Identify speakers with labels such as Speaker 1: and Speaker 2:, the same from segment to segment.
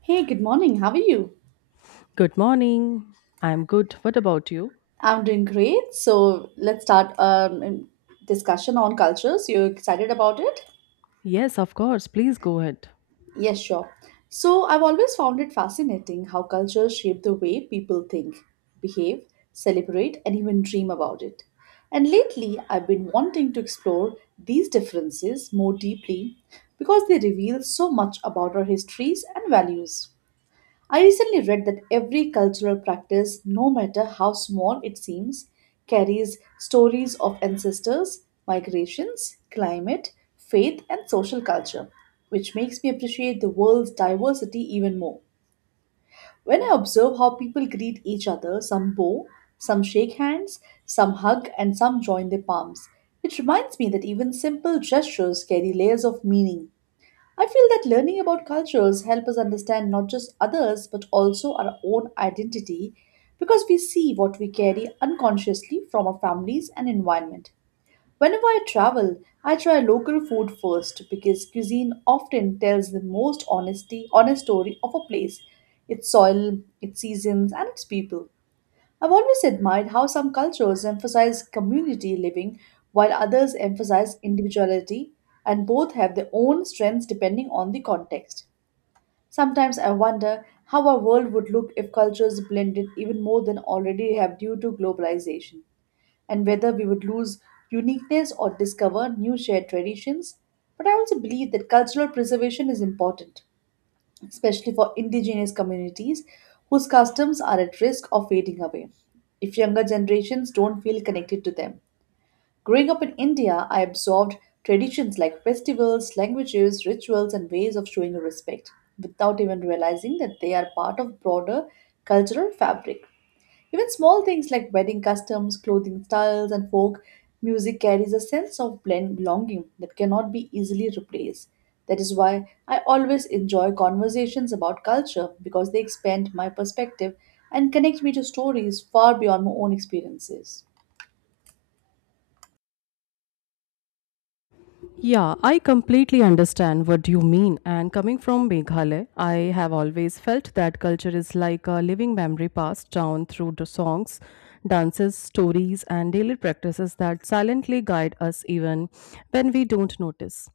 Speaker 1: Hey, good morning. How are you?
Speaker 2: Good morning. I'm good. What about you?
Speaker 1: I'm doing great. So let's start discussion on cultures. You excited about it?
Speaker 2: Yes, of course. Please go ahead.
Speaker 1: Yes, sure. So I've always found it fascinating how cultures shape the way people think, behave, celebrate, and even dream about it. And lately, I've been wanting to explore these differences more deeply because they reveal so much about our histories and values. I recently read that every cultural practice, no matter how small it seems, carries stories of ancestors, migrations, climate, faith, and social culture, which makes me appreciate the world's diversity even more. When I observe how people greet each other, some bow, some shake hands, some hug, and some join their palms, it reminds me that even simple gestures carry layers of meaning. I feel that learning about cultures help us understand not just others but also our own identity because we see what we carry unconsciously from our families and environment. Whenever I travel, I try local food first because cuisine often tells the most honest story of a place, its soil, its seasons and its people. I've always admired how some cultures emphasize community living while others emphasize individuality, and both have their own strengths depending on the context. Sometimes I wonder how our world would look if cultures blended even more than already have due to globalization, and whether we would lose uniqueness or discover new shared traditions. But I also believe that cultural preservation is important, especially for indigenous communities whose customs are at risk of fading away if younger generations don't feel connected to them. Growing up in India, I absorbed traditions like festivals, languages, rituals, and ways of showing respect without even realizing that they are part of broader cultural fabric. Even small things like wedding customs, clothing styles, and folk music carries a sense of blend belonging that cannot be easily replaced. That is why I always enjoy conversations about culture because they expand my perspective and connect me to stories far beyond my own experiences.
Speaker 2: Yeah, I completely understand what you mean. And coming from Meghalaya, I have always felt that culture is like a living memory passed down through the songs, dances, stories, and daily practices that silently guide us even when we don't notice.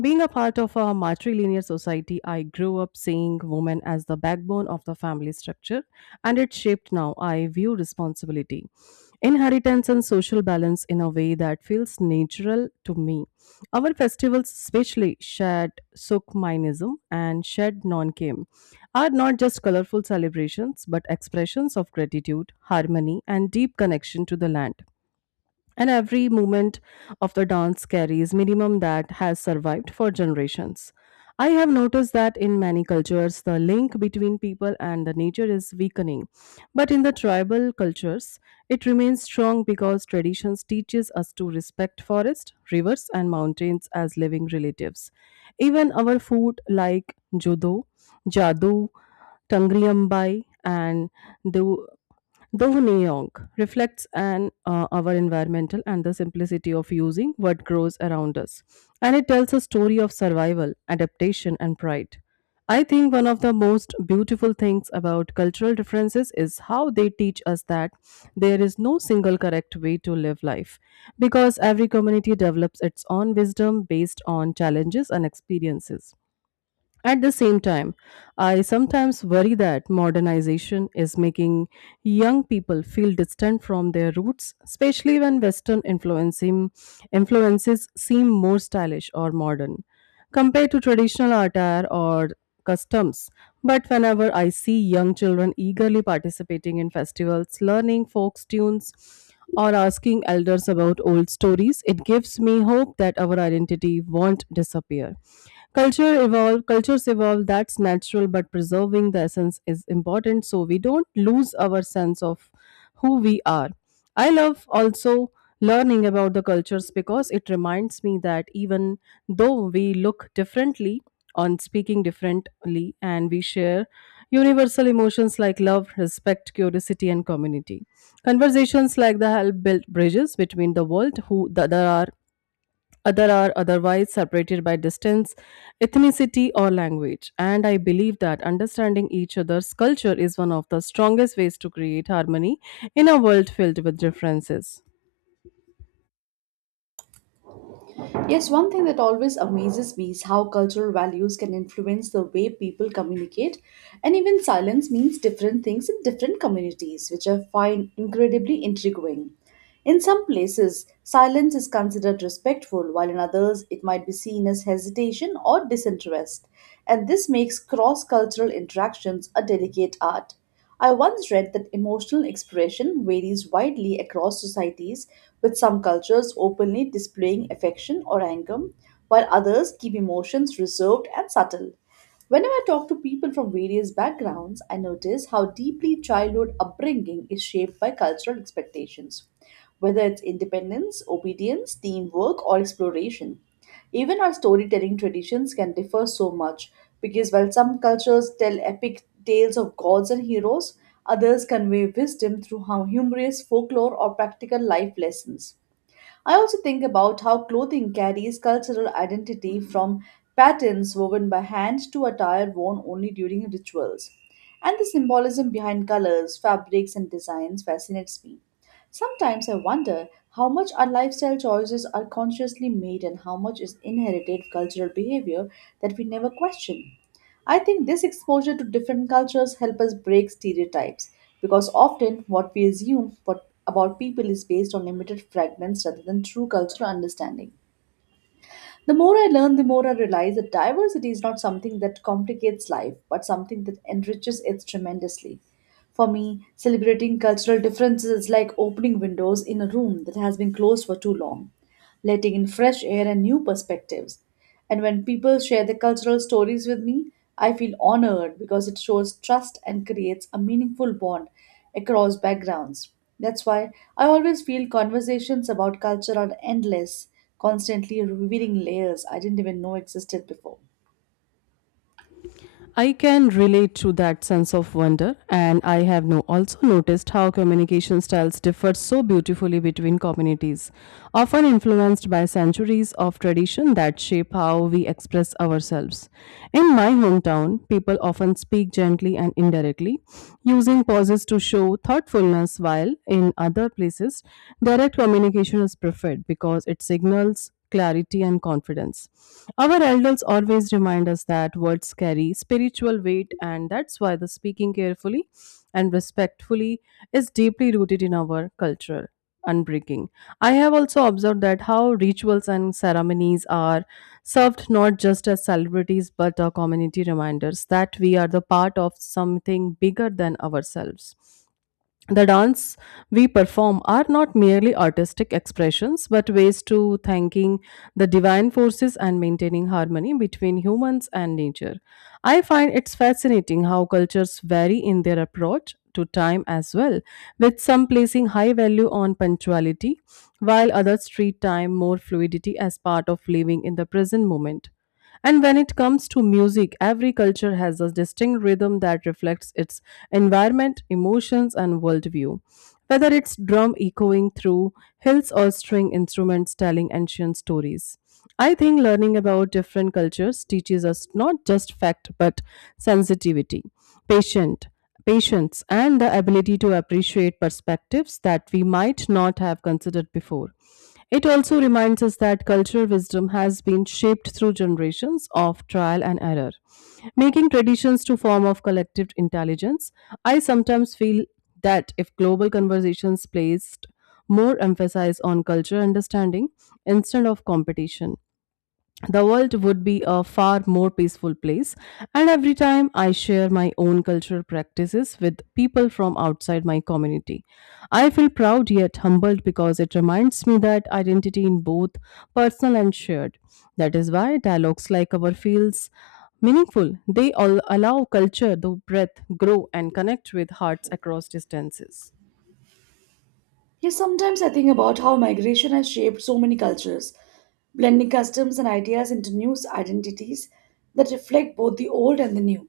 Speaker 2: Being a part of a matrilineal society, I grew up seeing women as the backbone of the family structure, and it shaped now I view responsibility, inheritance, and social balance in a way that feels natural to me. Our festivals, especially Shad Sukhmainism and Shad Nonkem, are not just colorful celebrations but expressions of gratitude, harmony, and deep connection to the land, and every movement of the dance carries minimum that has survived for generations. I have noticed that in many cultures, the link between people and the nature is weakening. But in the tribal cultures, it remains strong because traditions teaches us to respect forests, rivers, and mountains as living relatives. Even our food like jodo, jadu, tangriambai, and the neong reflects an our environmental and the simplicity of using what grows around us, and it tells a story of survival, adaptation, and pride. I think one of the most beautiful things about cultural differences is how they teach us that there is no single correct way to live life because every community develops its own wisdom based on challenges and experiences. At the same time, I sometimes worry that modernization is making young people feel distant from their roots, especially when influences seem more stylish or modern compared to traditional attire or customs. But whenever I see young children eagerly participating in festivals, learning folk tunes, or asking elders about old stories, it gives me hope that our identity won't disappear. Cultures evolve, that's natural, but preserving the essence is important so we don't lose our sense of who we are. I love also learning about the cultures because it reminds me that even though we look differently on speaking differently and we share universal emotions like love, respect, curiosity, and community. Conversations like the help build bridges between the world who the, there are other are otherwise separated by distance, ethnicity, or language. And I believe that understanding each other's culture is one of the strongest ways to create harmony in a world filled with differences.
Speaker 1: Yes, one thing that always amazes me is how cultural values can influence the way people communicate, and even silence means different things in different communities, which I find incredibly intriguing. In some places, silence is considered respectful, while in others, it might be seen as hesitation or disinterest, and this makes cross cultural interactions a delicate art. I once read that emotional expression varies widely across societies, with some cultures openly displaying affection or anger, while others keep emotions reserved and subtle. Whenever I talk to people from various backgrounds, I notice how deeply childhood upbringing is shaped by cultural expectations, whether it's independence, obedience, teamwork, or exploration. Even our storytelling traditions can differ so much because while some cultures tell epic tales of gods and heroes, others convey wisdom through humorous folklore or practical life lessons. I also think about how clothing carries cultural identity, from patterns woven by hand to attire worn only during rituals. And the symbolism behind colors, fabrics, and designs fascinates me. Sometimes I wonder how much our lifestyle choices are consciously made and how much is inherited cultural behavior that we never question. I think this exposure to different cultures help us break stereotypes because often what we assume what about people is based on limited fragments rather than true cultural understanding. The more I learn, the more I realize that diversity is not something that complicates life, but something that enriches it tremendously. For me, celebrating cultural differences is like opening windows in a room that has been closed for too long, letting in fresh air and new perspectives. And when people share their cultural stories with me, I feel honored because it shows trust and creates a meaningful bond across backgrounds. That's why I always feel conversations about culture are endless, constantly revealing layers I didn't even know existed before.
Speaker 2: I can relate to that sense of wonder, and I have no, also noticed how communication styles differ so beautifully between communities, often influenced by centuries of tradition that shape how we express ourselves. In my hometown, people often speak gently and indirectly, using pauses to show thoughtfulness, while in other places, direct communication is preferred because it signals clarity and confidence. Our elders always remind us that words carry spiritual weight, and that's why the speaking carefully and respectfully is deeply rooted in our culture unbreaking. I have also observed that how rituals and ceremonies are served not just as celebrities but are community reminders that we are the part of something bigger than ourselves. The dance we perform are not merely artistic expressions, but ways to thanking the divine forces and maintaining harmony between humans and nature. I find it's fascinating how cultures vary in their approach to time as well, with some placing high value on punctuality, while others treat time more fluidity as part of living in the present moment. And when it comes to music, every culture has a distinct rhythm that reflects its environment, emotions, and worldview, whether it's drum echoing through hills or string instruments telling ancient stories. I think learning about different cultures teaches us not just fact but sensitivity, patience, patience and the ability to appreciate perspectives that we might not have considered before. It also reminds us that cultural wisdom has been shaped through generations of trial and error, making traditions to form of collective intelligence. I sometimes feel that if global conversations placed more emphasis on cultural understanding instead of competition, the world would be a far more peaceful place. And every time I share my own cultural practices with people from outside my community, I feel proud yet humbled because it reminds me that identity in both personal and shared. That is why dialogues like our feels meaningful. They all allow culture to breath, grow, and connect with hearts across distances.
Speaker 1: Yes, sometimes I think about how migration has shaped so many cultures, blending customs and ideas into new identities that reflect both the old and the new.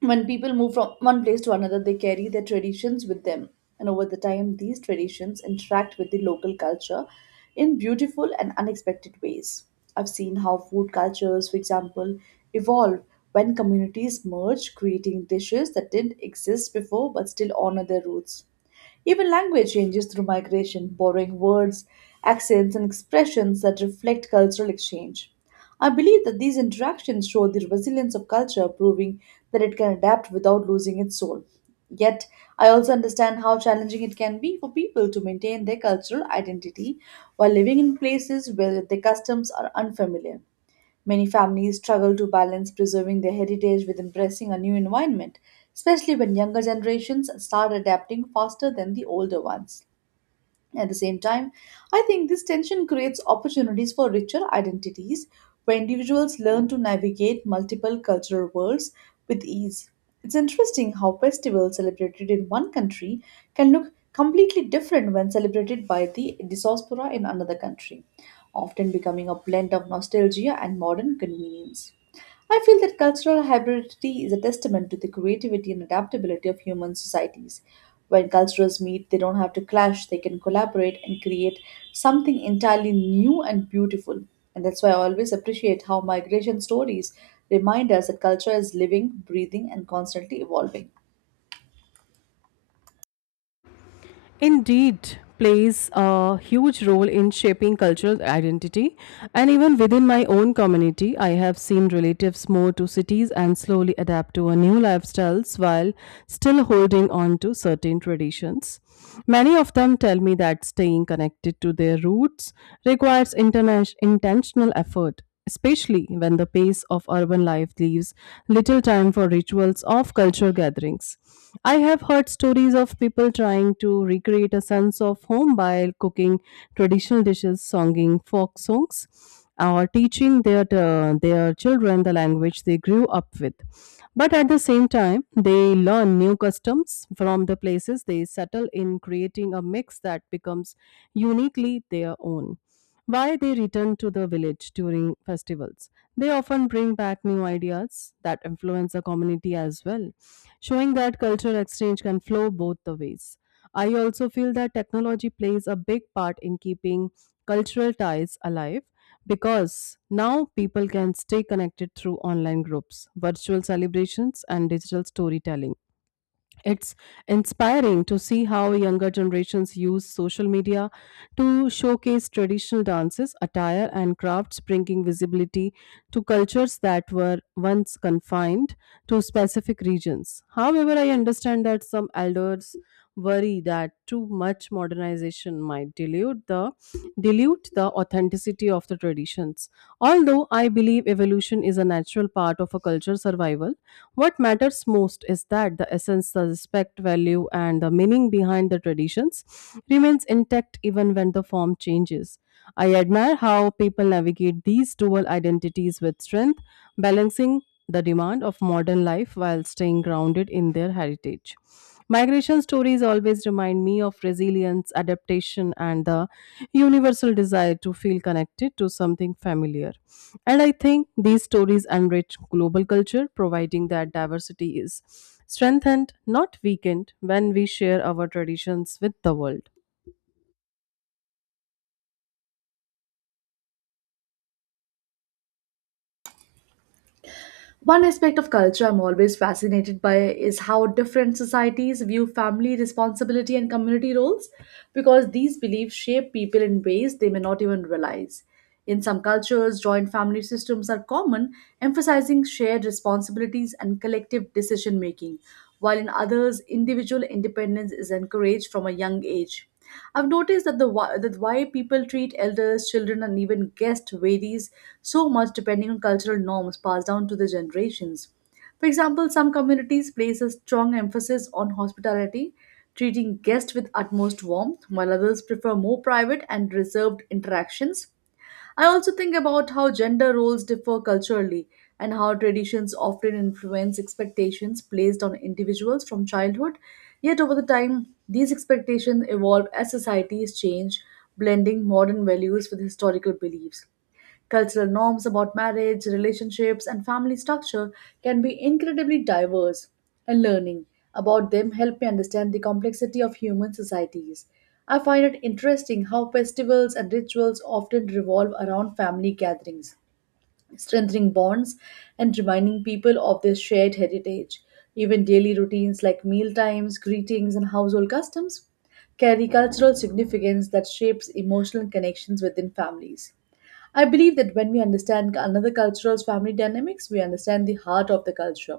Speaker 1: When people move from one place to another, they carry their traditions with them. And over the time, these traditions interact with the local culture in beautiful and unexpected ways. I've seen how food cultures, for example, evolve when communities merge, creating dishes that didn't exist before but still honor their roots. Even language changes through migration, borrowing words, accents, and expressions that reflect cultural exchange. I believe that these interactions show the resilience of culture, proving that it can adapt without losing its soul. Yet, I also understand how challenging it can be for people to maintain their cultural identity while living in places where their customs are unfamiliar. Many families struggle to balance preserving their heritage with embracing a new environment, especially when younger generations start adapting faster than the older ones. At the same time, I think this tension creates opportunities for richer identities where individuals learn to navigate multiple cultural worlds with ease. It's interesting how festivals celebrated in one country can look completely different when celebrated by the diaspora in another country, often becoming a blend of nostalgia and modern convenience. I feel that cultural hybridity is a testament to the creativity and adaptability of human societies. When cultures meet, they don't have to clash, they can collaborate and create something entirely new and beautiful. And that's why I always appreciate how migration stories remind us that culture is living, breathing, and constantly evolving.
Speaker 2: Indeed plays a huge role in shaping cultural identity, and even within my own community I have seen relatives move to cities and slowly adapt to a new lifestyles while still holding on to certain traditions. Many of them tell me that staying connected to their roots requires intentional effort, especially when the pace of urban life leaves little time for rituals of culture gatherings. I have heard stories of people trying to recreate a sense of home by cooking traditional dishes, songing folk songs, or teaching their children the language they grew up with. But at the same time, they learn new customs from the places they settle in, creating a mix that becomes uniquely their own. Why they return to the village during festivals. They often bring back new ideas that influence the community as well, showing that cultural exchange can flow both the ways. I also feel that technology plays a big part in keeping cultural ties alive because now people can stay connected through online groups, virtual celebrations, and digital storytelling. It's inspiring to see how younger generations use social media to showcase traditional dances, attire, and crafts, bringing visibility to cultures that were once confined to specific regions. However, I understand that some elders worry that too much modernization might dilute the authenticity of the traditions, although I believe evolution is a natural part of a culture's survival. What matters most is that the essence, the respect, value, and the meaning behind the traditions remains intact even when the form changes. I admire how people navigate these dual identities with strength, balancing the demand of modern life while staying grounded in their heritage. Migration stories always remind me of resilience, adaptation, and the universal desire to feel connected to something familiar. And I think these stories enrich global culture, providing that diversity is strengthened, not weakened, when we share our traditions with the world.
Speaker 1: One aspect of culture I'm always fascinated by is how different societies view family responsibility and community roles because these beliefs shape people in ways they may not even realize. In some cultures, joint family systems are common, emphasizing shared responsibilities and collective decision making, while in others, individual independence is encouraged from a young age. I've noticed that that why people treat elders, children, and even guests varies so much depending on cultural norms passed down to the generations. For example, some communities place a strong emphasis on hospitality, treating guests with utmost warmth, while others prefer more private and reserved interactions. I also think about how gender roles differ culturally and how traditions often influence expectations placed on individuals from childhood. Yet, over the time, these expectations evolve as societies change, blending modern values with historical beliefs. Cultural norms about marriage, relationships, and family structure can be incredibly diverse, and learning about them help me understand the complexity of human societies. I find it interesting how festivals and rituals often revolve around family gatherings, strengthening bonds and reminding people of their shared heritage. Even daily routines like meal times, greetings, and household customs carry cultural significance that shapes emotional connections within families. I believe that when we understand another cultural's family dynamics, we understand the heart of the culture.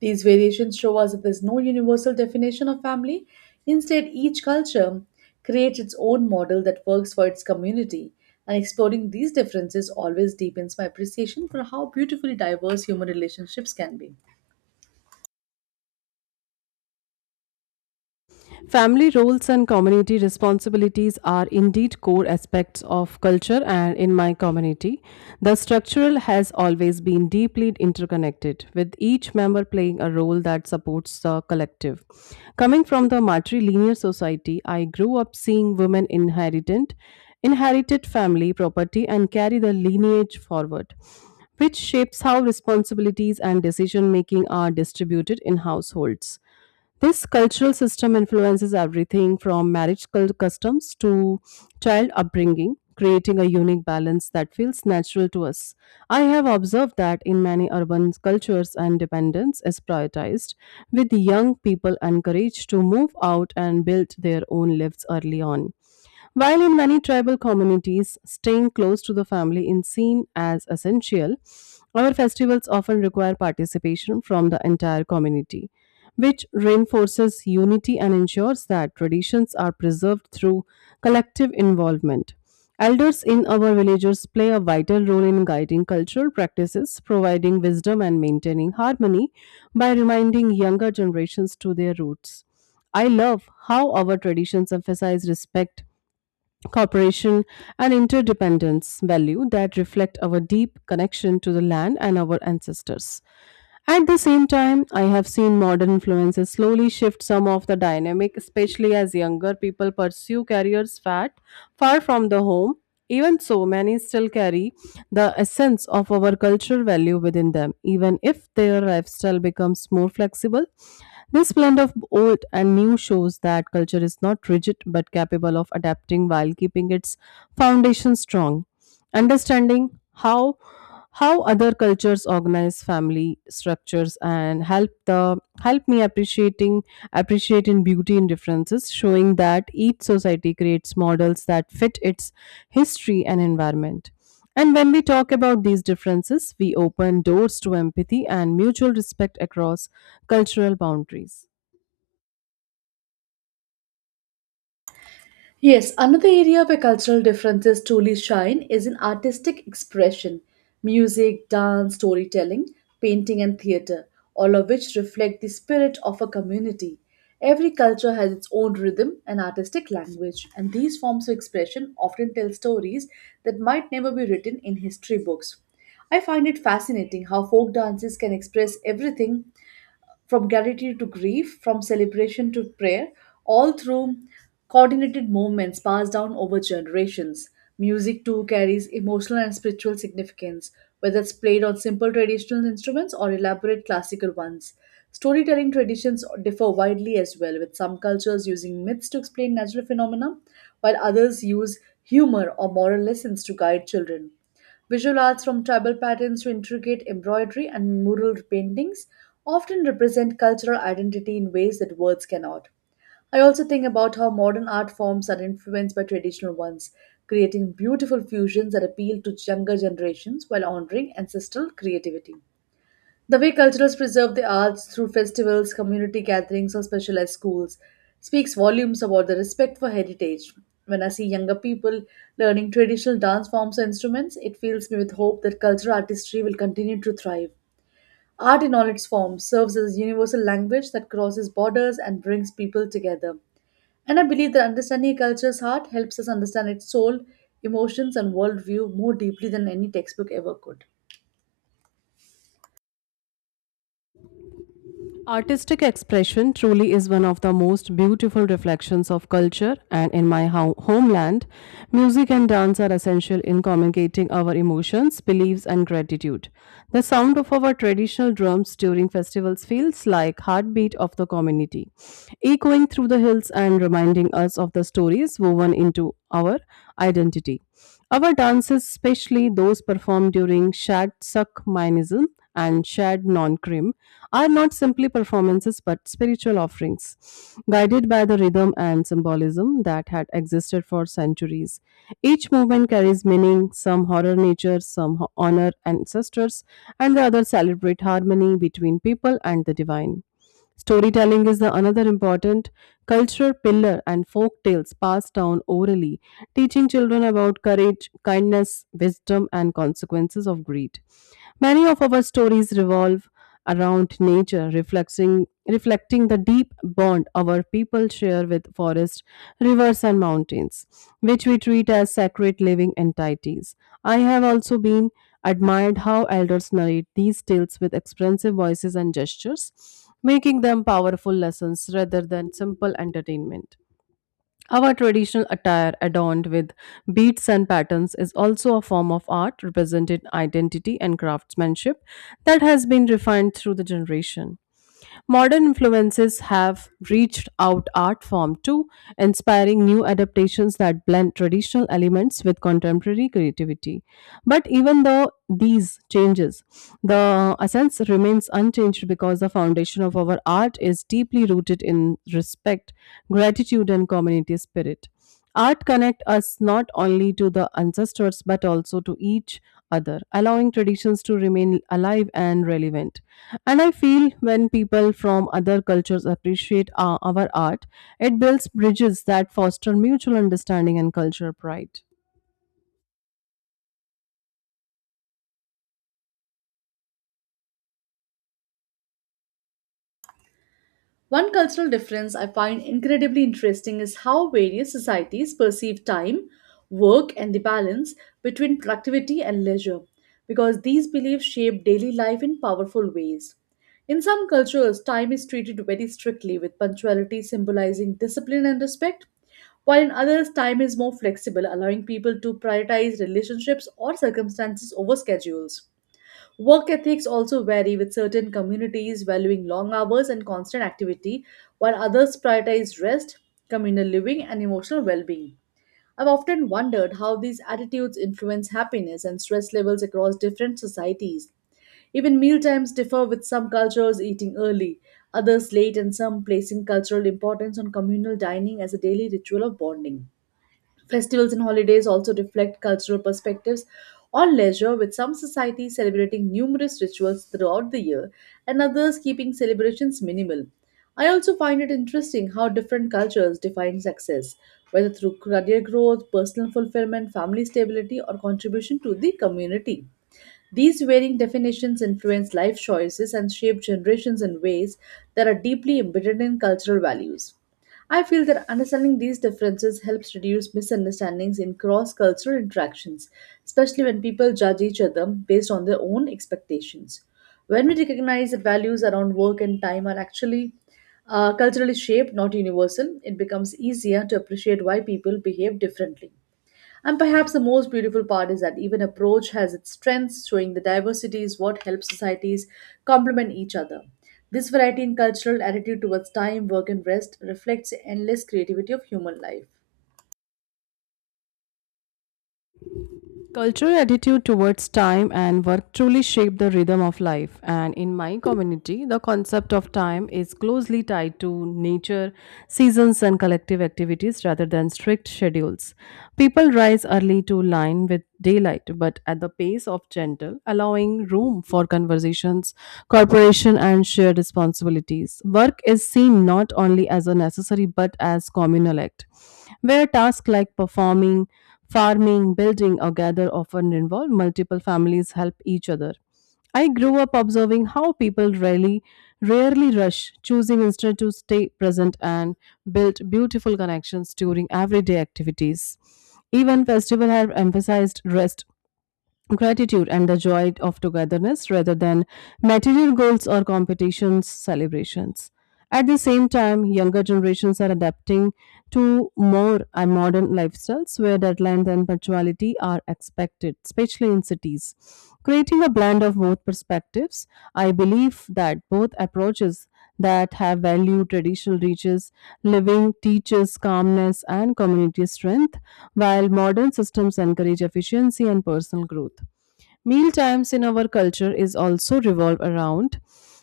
Speaker 1: These variations show us that there's no universal definition of family. Instead, each culture creates its own model that works for its community. And exploring these differences always deepens my appreciation for how beautifully diverse human relationships can be.
Speaker 2: Family roles and community responsibilities are indeed core aspects of culture, and in my community, the structural has always been deeply interconnected, with each member playing a role that supports the collective. Coming from the matrilineal society, I grew up seeing inherited family property and carry the lineage forward, which shapes how responsibilities and decision making are distributed in households. This cultural system influences everything from customs to child upbringing, creating a unique balance that feels natural to us. I have observed that in many urban cultures, independence is prioritized, with young people encouraged to move out and build their own lives early on. While in many tribal communities, staying close to the family is seen as essential, our festivals often require participation from the entire community, which reinforces unity and ensures that traditions are preserved through collective involvement. Elders in our villages play a vital role in guiding cultural practices, providing wisdom and maintaining harmony by reminding younger generations to their roots. I love how our traditions emphasize respect, cooperation, and interdependence value that reflect our deep connection to the land and our ancestors. At the same time, I have seen modern influences slowly shift some of the dynamic, especially as younger people pursue careers fat far from the home. Even so, many still carry the essence of our cultural value within them, even if their lifestyle becomes more flexible. This blend of old and new shows that culture is not rigid but capable of adapting while keeping its foundation strong. Understanding how other cultures organize family structures and help me appreciating appreciate in beauty in differences, showing that each society creates models that fit its history and environment, and when we talk about these differences we open doors to empathy and mutual respect across cultural boundaries.
Speaker 1: Yes, another area where cultural differences truly shine is in artistic expression: music, dance, storytelling, painting, and theatre, all of which reflect the spirit of a community. Every culture has its own rhythm and artistic language, and these forms of expression often tell stories that might never be written in history books. I find it fascinating how folk dances can express everything from gratitude to grief, from celebration to prayer, all through coordinated movements passed down over generations. Music too carries emotional and spiritual significance, whether it's played on simple traditional instruments or elaborate classical ones. Storytelling traditions differ widely as well, with some cultures using myths to explain natural phenomena, while others use humor or moral lessons to guide children. Visual arts, from tribal patterns to intricate embroidery and mural paintings, often represent cultural identity in ways that words cannot. I also think about how modern art forms are influenced by traditional ones, creating beautiful fusions that appeal to younger generations while honoring ancestral creativity. The way cultures preserve the arts through festivals, community gatherings, or specialized schools speaks volumes about the respect for heritage. When I see younger people learning traditional dance forms or instruments, it fills me with hope that cultural artistry will continue to thrive. Art in all its forms serves as a universal language that crosses borders and brings people together. And I believe that understanding a culture's heart helps us understand its soul, emotions, and worldview more deeply than any textbook ever could.
Speaker 2: Artistic expression truly is one of the most beautiful reflections of culture, and in my homeland, music and dance are essential in communicating our emotions, beliefs, and gratitude. The sound of our traditional drums during festivals feels like heartbeat of the community, echoing through the hills and reminding us of the stories woven into our identity. Our dances, especially those performed during Shad Sak Minism and shared non-krim, are not simply performances but spiritual offerings, guided by the rhythm and symbolism that had existed for centuries. Each movement carries meaning, some horror nature, some honor ancestors, and the other celebrate harmony between people and the divine. Storytelling is the another important cultural pillar, and folk tales passed down orally, teaching children about courage, kindness, wisdom, and consequences of greed. Many of our stories revolve around nature, reflecting the deep bond our people share with forests, rivers, and mountains, which we treat as sacred living entities. I have also been admired how elders narrate these tales with expressive voices and gestures, making them powerful lessons rather than simple entertainment. Our traditional attire, adorned with beads and patterns, is also a form of art representing identity and craftsmanship that has been refined through the generation. Modern influences have reached out art form too, inspiring new adaptations that blend traditional elements with contemporary creativity. But even though these changes, the essence remains unchanged because the foundation of our art is deeply rooted in respect, gratitude, and community spirit. Art connect us not only to the ancestors but also to each other, allowing traditions to remain alive and relevant. And I feel when people from other cultures appreciate our art, it builds bridges that foster mutual understanding and culture pride.
Speaker 1: One cultural difference I find incredibly interesting is how various societies perceive time, work, and the balance between productivity and leisure, because these beliefs shape daily life in powerful ways. In some cultures, time is treated very strictly, with punctuality symbolizing discipline and respect, while in others, time is more flexible, allowing people to prioritize relationships or circumstances over schedules. Work ethics also vary, with certain communities valuing long hours and constant activity, while others prioritize rest, communal living, and emotional well being. I've often wondered how these attitudes influence happiness and stress levels across different societies. Even meal times differ, with some cultures eating early, others late, and some placing cultural importance on communal dining as a daily ritual of bonding. Festivals and holidays also reflect cultural perspectives on leisure, with some societies celebrating numerous rituals throughout the year and others keeping celebrations minimal. I also find it interesting how different cultures define success, whether through career growth, personal fulfillment, family stability, or contribution to the community. These varying definitions influence life choices and shape generations in ways that are deeply embedded in cultural values. I feel that understanding these differences helps reduce misunderstandings in cross cultural interactions, especially when people judge each other based on their own expectations. When we recognize that values around work and time are actually culturally shaped, not universal, it becomes easier to appreciate why people behave differently. And perhaps the most beautiful part is that even approach has its strengths, showing the diversity is what helps societies complement each other. This variety in cultural attitude towards time, work, and rest reflects the endless creativity of human life.
Speaker 2: Cultural attitude towards time and work truly shape the rhythm of life. And in my community, the concept of time is closely tied to nature, seasons, and collective activities rather than strict schedules. People rise early to line with daylight, but at the pace of gentle, allowing room for conversations, cooperation, and shared responsibilities. Work is seen not only as a necessary but as communal act, where tasks like performing farming, building, or gather often involve multiple families help each other. I grew up observing how people rarely rush, choosing instead to stay present and build beautiful connections during everyday activities. Even festivals have emphasized rest, gratitude and the joy of togetherness rather than material goals or competitions celebrations at the same time younger generations are adapting to more modern lifestyles where deadlines and punctuality are expected especially in cities creating a blend of both perspectives. I believe that both approaches that have value traditional reaches living teaches calmness and community strength while modern systems encourage efficiency and personal growth. Meal times in our culture is also revolve around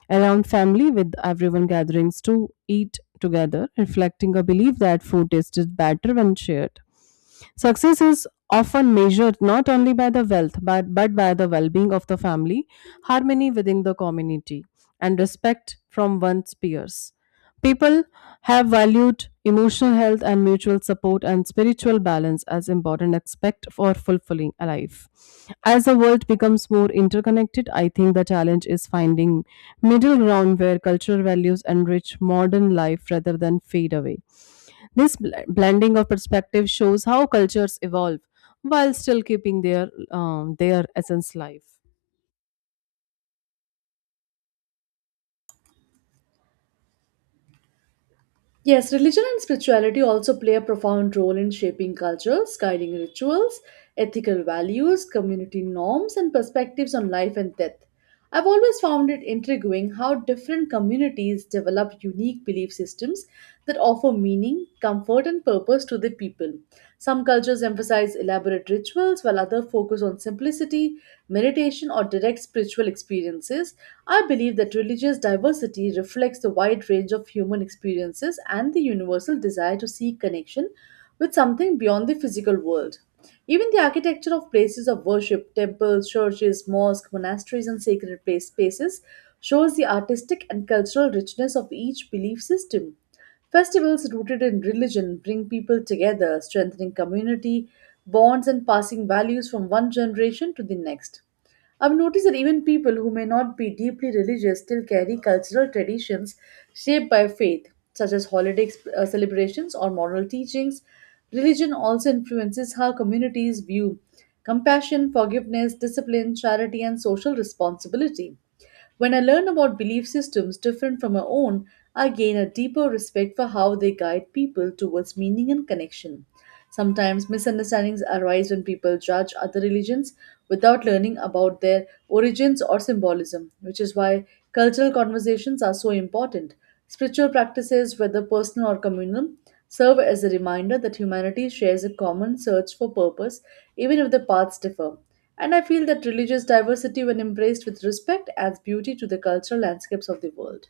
Speaker 2: around family with everyone gatherings to eat together, reflecting a belief that food tastes better when shared. Success is often measured not only by the wealth but by the well-being of the family, harmony within the community, and respect from one's peers. People have valued emotional health and mutual support and spiritual balance as important aspects for fulfilling a life. As the world becomes more interconnected, I think the challenge is finding middle ground where cultural values enrich modern life rather than fade away. This blending of perspective shows how cultures evolve while still keeping their essence life.
Speaker 1: Yes, religion and spirituality also play a profound role in shaping cultures, guiding rituals, ethical values, community norms, and perspectives on life and death. I've always found it intriguing how different communities develop unique belief systems that offer meaning, comfort and purpose to the people. Some cultures emphasize elaborate rituals, while others focus on simplicity, meditation, or direct spiritual experiences. I believe that religious diversity reflects the wide range of human experiences and the universal desire to seek connection with something beyond the physical world. Even the architecture of places of worship, temples, churches, mosques, monasteries, and sacred place spaces shows the artistic and cultural richness of each belief system. Festivals rooted in religion bring people together, strengthening community bonds and passing values from one generation to the next. I've noticed that even people who may not be deeply religious still carry cultural traditions shaped by faith, such as celebrations or moral teachings. Religion also influences how communities view compassion, forgiveness, discipline, charity, and social responsibility. When I learn about belief systems different from my own, I gain a deeper respect for how they guide people towards meaning and connection. Sometimes misunderstandings arise when people judge other religions without learning about their origins or symbolism, which is why cultural conversations are so important. Spiritual practices, whether personal or communal, serve as a reminder that humanity shares a common search for purpose, even if the paths differ. And I feel that religious diversity, when embraced with respect, adds beauty to the cultural landscapes of the world.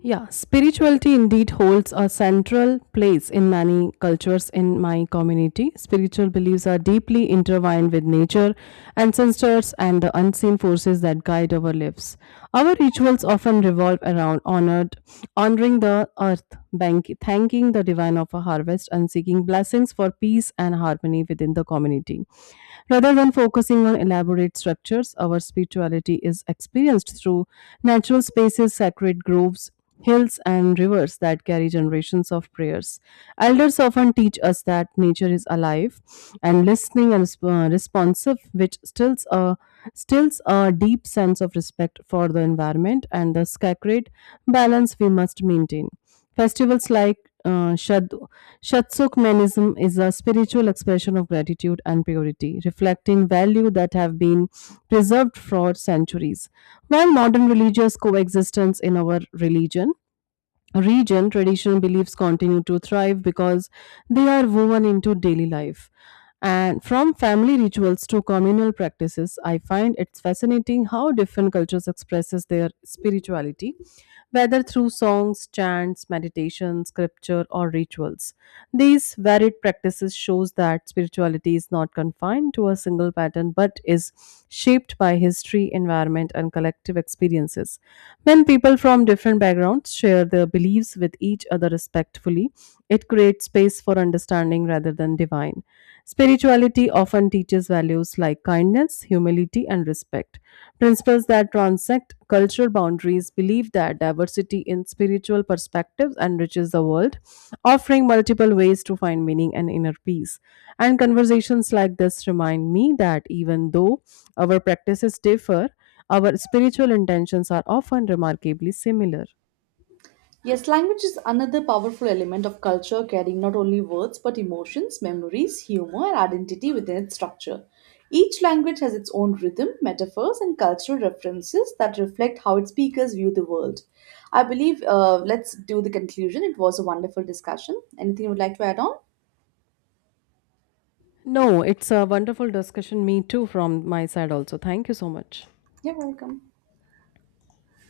Speaker 2: Yeah, spirituality indeed holds a central place in many cultures in my community. Spiritual beliefs are deeply intertwined with nature, ancestors, and the unseen forces that guide our lives. Our rituals often revolve around honoring the earth, bank, thanking the divine of a harvest, and seeking blessings for peace and harmony within the community. Rather than focusing on elaborate structures, our spirituality is experienced through natural spaces, sacred groves, hills and rivers that carry generations of prayers. Elders often teach us that nature is alive and listening and responsive, which stills a deep sense of respect for the environment and the sacred balance we must maintain. Festivals like Shad Shatsukmanism is a spiritual expression of gratitude and purity, reflecting values that have been preserved for centuries. While modern religious coexistence in our religion region, traditional beliefs continue to thrive because they are woven into daily life. And from family rituals to communal practices, I find it's fascinating how different cultures expresses their spirituality whether through songs, chants, meditation, scripture, or rituals. These varied practices shows that spirituality is not confined to a single pattern but is shaped by history, environment, and collective experiences. When people from different backgrounds share their beliefs with each other respectfully, it creates space for understanding rather than divine. Spirituality often teaches values like kindness, humility, and respect. Principles that transcend cultural boundaries believe that diversity in spiritual perspectives enriches the world, offering multiple ways to find meaning and inner peace. And conversations like this remind me that even though our practices differ, our spiritual intentions are often remarkably similar.
Speaker 1: Yes, language is another powerful element of culture, carrying not only words but emotions, memories, humor, and identity within its structure. Each language has its own rhythm, metaphors, and cultural references that reflect how its speakers view the world. I believe, let's do the conclusion. It was a wonderful discussion. Anything you would like to add on?
Speaker 2: No, it's a wonderful discussion. Me too, from my side also. Thank you so much.
Speaker 1: You're welcome.